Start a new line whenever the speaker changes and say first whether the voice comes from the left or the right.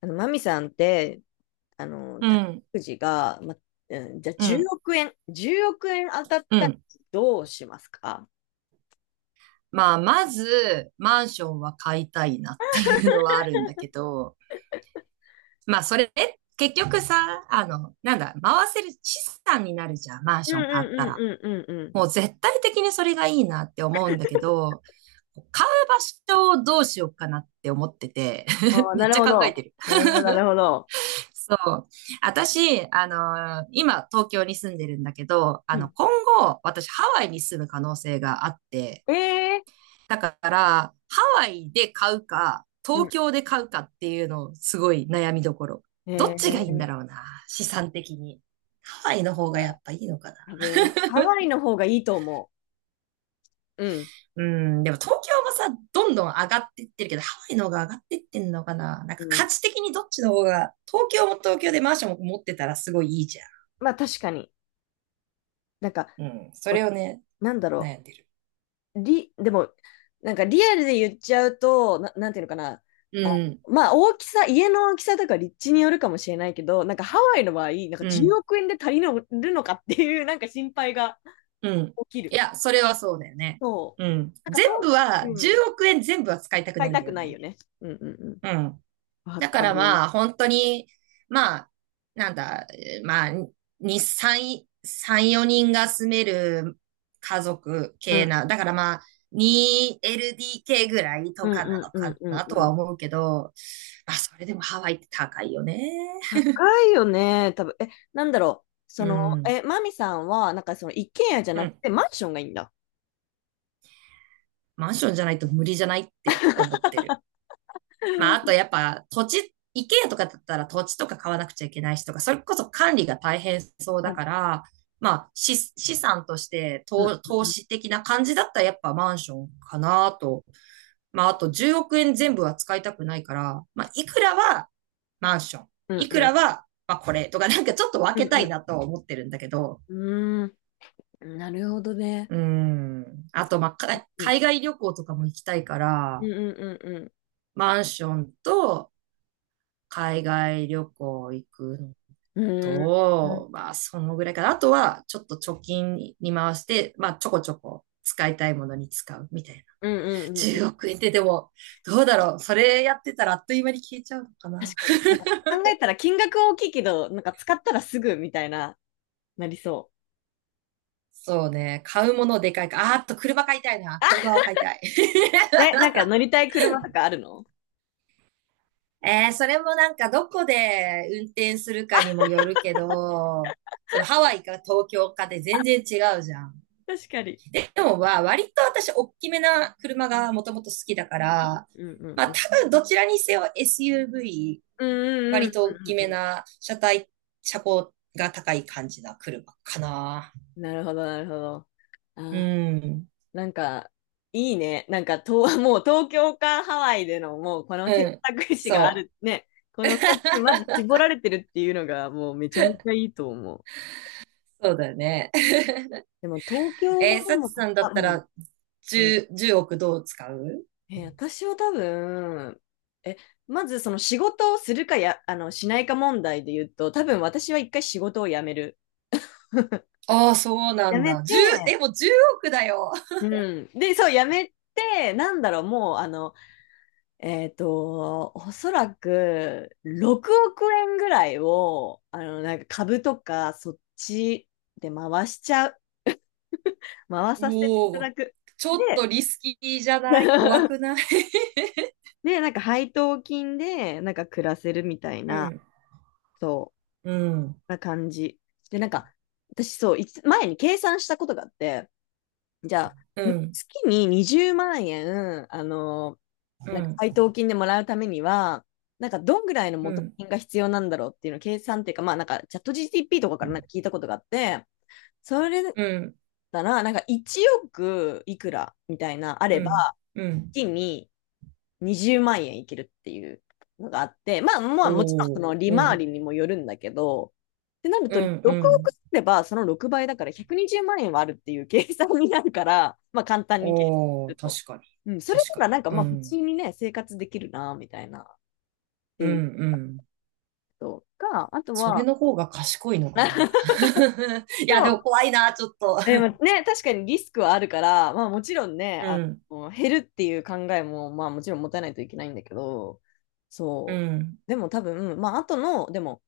left: マミさんって、
right: う
left: 宝
right: ん、
left: くじが、じゃあ
right: う
left: 10
right: ん、
left: 億円、10億円当たっ
right: う
left: たら
right: ん。
left: どうしますか？
right: まあ、まず、マンションは買いたいなっていうのはあるんだけど、まあ、それ、結局さ、あの、なんだ、回せる資産になるじゃん、マン
left: うん
right: シ
left: う
right: ョン買っ
left: んう
right: たら。
left: んうんうんうん。
right: もう絶対的にそれがいいなって思うんだけど、買う場所をどうしようかなって思ってて、
left: あ あ、
right: め
left: な
right: っ
left: る
right: ちゃ
left: ほ
right: 考えて
left: ど。
right: る。
left: なるほど、なるほど。
right: そう。私、今東京に住んでるんだけど、
left: うん。
right: 今後、私ハワイに住む可能性があって、
left: ええ。
right: だから、ハワイで買うか、
left: う
right: 東
left: ん。
right: 京で買うかっていうの、すごい悩みどころ。どっちがいいんだ
left: え
right: ろうな、資産的に。ハワイの方がやっぱいいのかな。
left: ー、多分、ハワイの方がいいと思う。うん。
right: うん、でも東京もさ、どんどん上がってってるけど、ハワイの方が上がってってんのかな。なん
left: う
right: か価
left: ん。
right: 値的にどっちの方が、東京も東京でマンションも持ってたらすごいいいじゃ
left: まあ確かに。なんか、
right: ん。うん、それ
left: わ
right: をね、
left: なんだろ
right: 悩んでる。
left: う。り、でも、なんかリアルで言っちゃうと、なんていうのかな。
right: うん、
left: まあ大きさ、家の大きさとか立地によるかもしれないけど、なんかハワイの場合、なんか
right: う
left: 10
right: ん、
left: 億円で足りるのかっていうなんか心配が
right: うん。
left: 起き
right: い
left: る。
right: や、それはそうだよね。
left: そう。
right: うん。
left: なんか
right: 全部
left: と、
right: は、
left: うん、
right: 10億円全部は使いたく
left: 使
right: な
left: い
right: いん
left: た
right: だ
left: く
right: よ
left: ないよ
right: ね。
left: ね。うんうんう
right: うん。
left: ん。わ
right: だか
left: か
right: ら
left: る。
right: まあ、本当に、まあ、なんだ、まあ、三、四人が住める家族
left: う
right: 系
left: ん
right: な、だからまあ、2LDK ぐらい
left: う
right: と
left: ん
right: かな
left: うん
right: の
left: うん
right: か
left: うん
right: なと
left: う
right: は
left: ん。
right: 思うけど、まあ、それでもハワイって高いよね。
left: 高いよね、多分。なんだろう。
right: うん。
left: マミさんは、なんかその一軒家じゃ
right: う
left: なく
right: ん。
left: てマンションがいいんだ。
right: マンションじゃないと無理じゃないって思ってる。まあ、あと やっぱ土地、イケアとかだったら土地とか買わなくちゃいけないしとか、それこそ管理が大変そう
left: あ
right: だから、まあ、資産として
left: うんう
right: 投
left: んうん
right: 資的な感じだったらやっぱマンションかなと。まあ、あと10億円全部は使いたくないから、まあ、いくらはマンション、
left: うん
right: いく
left: う
right: ら
left: ん
right: は、まあ、これとか、なんかちょっと
left: う
right: 分けたい
left: ん
right: なとは思ってるんだけど、
left: うん。うーん、なるほどね。
right: うん。あと、まあ、
left: うん
right: 海外旅行とかも行きたいか
left: う
right: ら、
left: んうんうんうん。
right: マンションと海外旅行行くの
left: うーん。うん
right: と、まあ、そのぐらいかな。あとは、ちょっと貯金に回して、まあ、ちょこちょこ使いたいものに使うみたいな。
left: うんうんうん。
right: 10億円ってでも、どうだろう。それやってたらあっという間に消えちゃうのか
left: 確
right: な。
left: かに。なんか考えたら金額は大きいけど、なんか使ったらすぐみたいな、なりそ
right: そうね。買うものでかいか。あーっと、車買いたいな。車を買いたい。
left: う。ね、なんか乗りたい車とかあるの？
right: それもなんか、どこで運転するかにもよるけど、そのハワイか東京かで全然違うじゃん。
left: 確かに。
right: でもは、割と私、大きめな車がもともと好きだから、
left: うんうん
right: ま
left: う
right: あ、
left: ん。
right: 多分どちらにせよ SUV、
left: うんう
right: 割
left: ん
right: と
left: う
right: 大き
left: んう
right: め
left: んう
right: な車体、車高が高い感じな車かな。
left: ん。なるほど、なるほど。
right: う
left: あ
right: ん。
left: なんか、いいね。もう東京かハワイでの、もうこの
right: う
left: 選
right: ん。
left: 択肢があ
right: そう。
left: るね。この2つにまず 絞られてるっていうのが、もうめちゃめちゃいいと思う。
right: そうだよね。
left: でも東京もで
right: サチ
left: も、
right: さんだ
left: あ、
right: っ
left: う
right: た
left: ん。
right: ら、10、億どう使う？
left: えー私は多分、え、まずその仕事をするかや、しないか問題で言うと、多分私は一回仕事を辞める。
right: ああ、そうな
left: や
right: ん
left: め
right: だ。
left: て、
right: 1でも10億だよ。
left: うん。そう、辞めて、なんだろう、もう、あの、えっと、おそらく、6億円ぐらいを、なんか株とか、そっちで回しちゃう。回
right: う
left: させてい
right: お
left: ただ
right: お、
left: く。
right: ちょっ
left: で、
right: とリスキーじゃない？怖 くない？
left: で、なんか配当金で、なんか暮らせるみたい
right: う
left: な、
right: ん。
left: そう。
right: うん。
left: な感じ。で、なんか、私そう、いつ前に計算したことがあって、じゃ
right: う
left: あ、
right: ん。
left: 月に20万円、あの
right: う
left: なんか
right: ん、
left: 配当金でもらうためには、なんかどんぐらいの
right: う
left: 元
right: ん、
left: 金が必要なんだろうっていうのを計算っていうか、まあなんかチャット GTP とかからなんか聞いたことがあって、それだっ
right: うん、
left: たら、なんか1億いくらみたいな、あれ
right: う
left: ば、
right: ん、うん。
left: 月に20万円いけるっていうのがあって、まあまあもちろんそ
right: ほう、
left: の利
right: う
left: 回
right: ん、
left: りにもよるんだけど、ってなる
right: う
left: と
right: ん、う
left: 6億
right: ん。
left: すればその6倍だから120万円はあるっていう計算になるから、まあ簡単に計算す
right: おー、
left: ると。
right: 確かに、
left: うん、それ
right: 確か
left: なら
right: に。
left: なんか
right: う
left: まあ普通
right: ん、
left: にね、生活できるな、みたいなっ
right: う
left: て
right: ん、
left: いう
right: うん。
left: ことか、あと
right: それ
left: は、
right: の方が賢いのかな。い
left: で
right: や、で
left: も
right: も怖いな、ちょっと。
left: でもね、確かにリスクはあるから、まあもちろんね、
right: うん、
left: 減るっていう考えも、まあもちろん持たないといけないんだけど、
right: う
left: そう。
right: ん、
left: でも多分、まああとの、でも、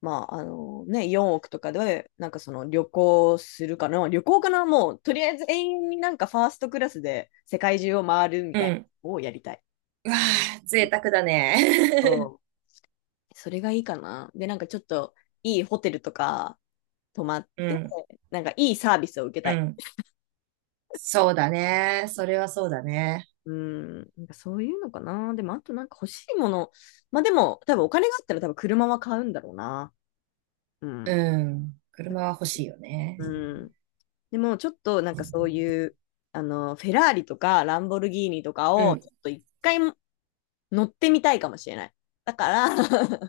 left: まああのね、4億とかで、なんかその旅行するかな、旅行かな、もうとりあえず永遠になんかファーストクラスで世界中を回るみ
right: う
left: たい
right: ん。
left: なのをやりたい。
right: うわあ、贅沢だね。
left: そう。それがいいかな。で、なんかちょっといいホテルとか泊まっ
right: う
left: て、
right: ん、
left: なんかいいサービスを受け
right: う
left: たい。
right: ん。そうだね。それはそうだね。
left: うん、なんかそういうのかな。でも、あとなんか欲しいもの。まあでも、多分お金があったら多分車は買うんだろうな。うん。
right: うん。
left: 多
right: 車
left: 分
right: は欲しいよね。
left: うん。でも、ちょっとなんかそういう、あの、フェラーリとかランボルギーニとか
right: う
left: を、ち
right: ん。
left: ょっと一回乗ってみたいかもしれない。だから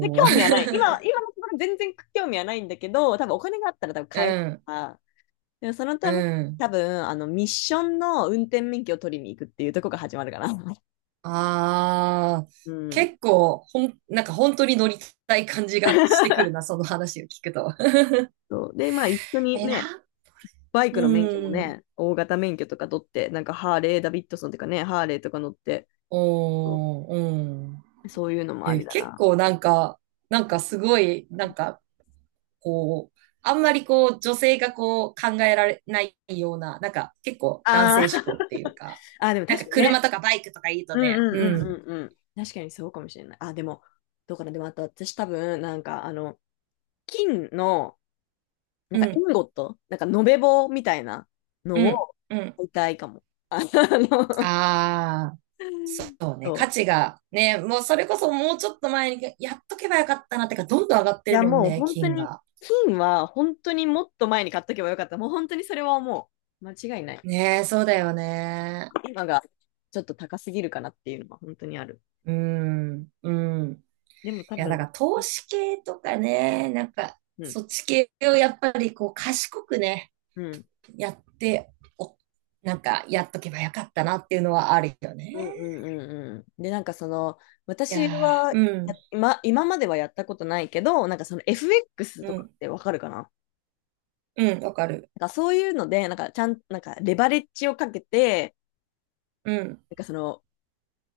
left: で、
right: ー。
left: 興味はない。今 のところ全然興味はないんだけど、多分お金があったら多分
right: う
left: 買える
right: ん、
left: から。でもその
right: う
left: ため、
right: ん。
left: 多分、あの、ミッションの運転免許を取りに行くっていうところが始まるかな。
right: ああ、
left: うん。
right: 結構、なんか本当に乗りたい感じがしてくるな、その話を聞くと。
left: そう。で、まあ一緒に
right: え
left: ね、
right: ら
left: バイ
right: う
left: クの免許も
right: ん。
left: ね、大型免許とか取って、なんかハーレー、ダビッドソンとかね、ハーレーとか乗って、そ
right: おー、うん。
left: うそういうのもあ
right: え、
left: りだ
right: 結
left: な。
right: 構なんか、なんかすごい、なんか、こう、あんまりこう、女性がこう、考えられないような、なんか結構男
left: あ
right: 性
left: ー
right: 思考っていうか、
left: あー、でも
right: なん
left: 確
right: か
left: かに
right: 車
left: ね。
right: とかバイクとかいい
left: う
right: と
left: ん
right: ね、
left: うんうん
right: うん、
left: うんうん。確かにそうかもしれない。あ、でも、どうかな。でもあと私多分、金の、なん
right: う
left: かイ
right: ん、
left: ンゴット、なんか延べ棒みたいな
right: う
left: の
right: ん、
left: を
right: うん。
left: 買いたいかも。ああの、
right: ああ。そうね、
left: そ
right: 価値
left: う。
right: がね、もうそれこそもうちょっと前にやっとけばよかったなってか、どんどん上がって
left: い
right: る
left: や、
right: もん
left: もう
right: ね、
left: 本当
right: 金
left: に、
right: が。
left: 金は本当にもっと前に買っとけばよかった。もう本当にそれはもう。間違いない。
right: ねえ、そうだよね。
left: 今がちょっと高すぎるかなっていうのは本当にある。
right: うん、うん。
left: でも多
right: いや、だ
left: 分、
right: から投資系とかね、なんか、
left: うん、
right: そっち系をやっぱりこう、賢くね、
left: うん、
right: やって、お、なんか、やっとけばよかったなっていうのはあるよね。
left: うん、うん、うん。うんで、なんかその、
right: いや
left: 私は
right: ー、うん、
left: や今、今まではやったことないけど、なんかその FX
right: う
left: とか
right: ん、
left: ってわかるかな？
right: うん、わかる。
left: なんかそういうので、なんかちゃん、なんかレバレッジをかけて、
right: うん、
left: なんかその、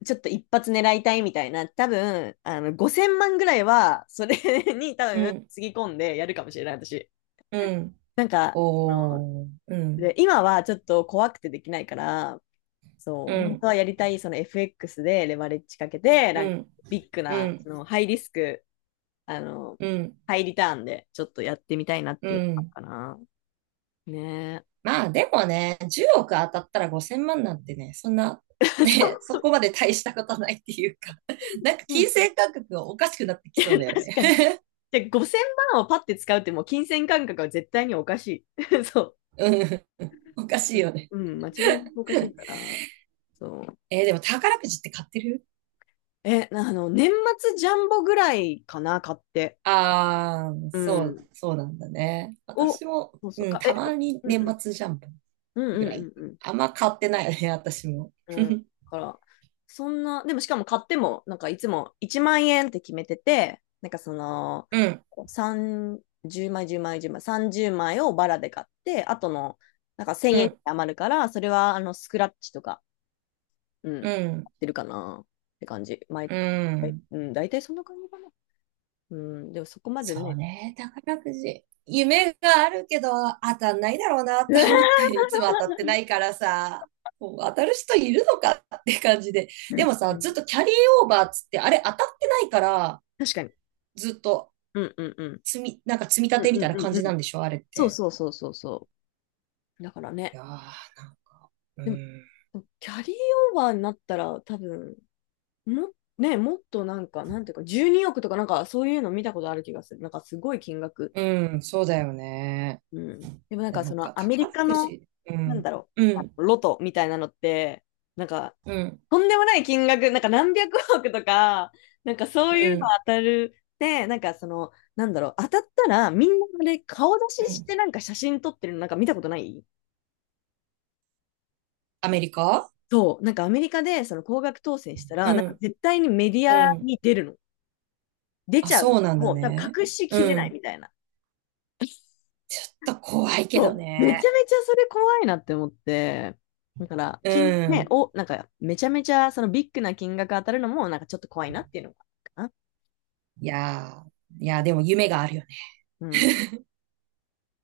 left: ちょっと一発狙いたいみたいな、多分、あの、5000万ぐらいは、それ に多
right: う
left: 分、
right: ん、
left: つぎ込んでやるかもしれない、私。
right: うん。
left: なんか、その、
right: おー、うん、
left: で、今はちょっと怖くてできないから、そ
right: う
left: う、本当
right: ん、
left: はやりたい、その FX でレバレッジかけて、
right: う
left: なんか、
right: ん、
left: ビッグ
right: う
left: な、
right: ん。
left: ハイリスク、あの、
right: うん、
left: ハイリターンで、ちょっとやってみたいなっ
right: う
left: ていうの
right: ん。
left: かな。ね
right: まあでもね、10億当たったら5000万なんてね、そんな、
left: え。そ
right: ね、
left: う、
right: そこまで大したことないっていうか、なんか
left: うん
right: 金銭感覚がおかしくなってきそうだよ
left: 確
right: ね。
left: かに。で、5000万をパッて使うって、もう金銭感覚は絶対におかしい。そう。
right: うん、おかしいよね。
left: うん、間違いなくおかしいから、そう。
right: でも宝くじって買ってる？
left: え、なあの、年末ジャンボぐらいかな、買って。
right: ああー、
left: う
right: そう、
left: ん。
right: そうなんだね。
left: を、
right: 私も、
left: そうそう、
right: うん、
left: か、え、
right: たま
left: か、
right: に
left: うんう
right: 年
left: ん、
right: 末ジャンプ
left: う
right: ぐ
left: ん
right: ら
left: う
right: い。
left: んうん
right: あんま買ってないよね、私も。
left: う ん。
right: う
left: うん。だ
right: ん、
left: から、そんな、でもしかも買っても、なんかいつも1万円って決めてて、
right: うん、
left: 3、10枚、10枚、10枚、30枚をバラで買って、あとの、なんか1000円余るから、それはあのスクラッチとかう
right: う
left: ん、
right: ん、
left: 出るかなって感じ。毎
right: う
left: はい
right: ん。
left: うん、大体そんな感じかな。うん、でもそこまで
right: そう
left: ね。
right: ね、宝くじ。夢があるけど当たんないだろうな と
left: 確
right: 思って、いつも当たってないからさ、もう当たる人いるのかって感じで。で
left: か
right: もさ、ずっ
left: に。
right: とキャリーオーバーっつって、あれ当たってないから、
left: 確かに。
right: ずっと
left: うんうんうん。
right: なんか積み立
left: うん
right: てみ
left: う
right: たい
left: ん
right: な
left: う
right: 感
left: んう
right: じな
left: ん。
right: んでしょ、あれっ
left: そう
right: て。
left: そうそうそうそう。だから
right: い
left: ね。
right: やー、う
left: でも、
right: ん。
left: キャリーオーバーになったら多分、も、ね、もっとなんか、なんていうか、12億とかなんかそういうの見たことある気がする。なんかすごい金額。
right: うん、そうだよね。
left: うん。でもなん
right: で
left: か
right: なん
left: その
right: か
left: アメリ
right: 宝
left: カ
right: く
left: の、
right: じ。う
left: なんだ
right: ん、
left: ろ
right: うん、
left: う、ロトみたいなのって、なんか
right: うん、
left: とんでもない金額、なんか何百億とか、なんかそ
right: う
left: ういうの
right: ん、
left: 当たる。で、当たったらみんなで顔出
right: う
left: しして
right: ん。
left: なんか写真撮ってるのなんか見たことない？
right: アメリカ。
left: そう、なんかアメリカでその高額当選した
right: う
left: ら、なんか
right: ん、
left: 絶対にメディ
right: う
left: ア
right: ん。
left: に出るの。出ち
right: あ、
left: ゃうの。
right: そうなんだ
left: もう多分
right: ね。
left: 隠しきれ
right: う
left: ない
right: ん。
left: みたいな。
right: ちょっと怖いけど
left: そう、めちゃ
right: ね。
left: めちゃそれ怖いなって思って。だから、
right: う
left: 金、ね、
right: ん。
left: お、なんかめちゃめちゃそのビッグな金額当たるのもなんかちょっと怖いなっていうのがあるかな。
right: いやー、いやー、でも夢があるよね
left: うん。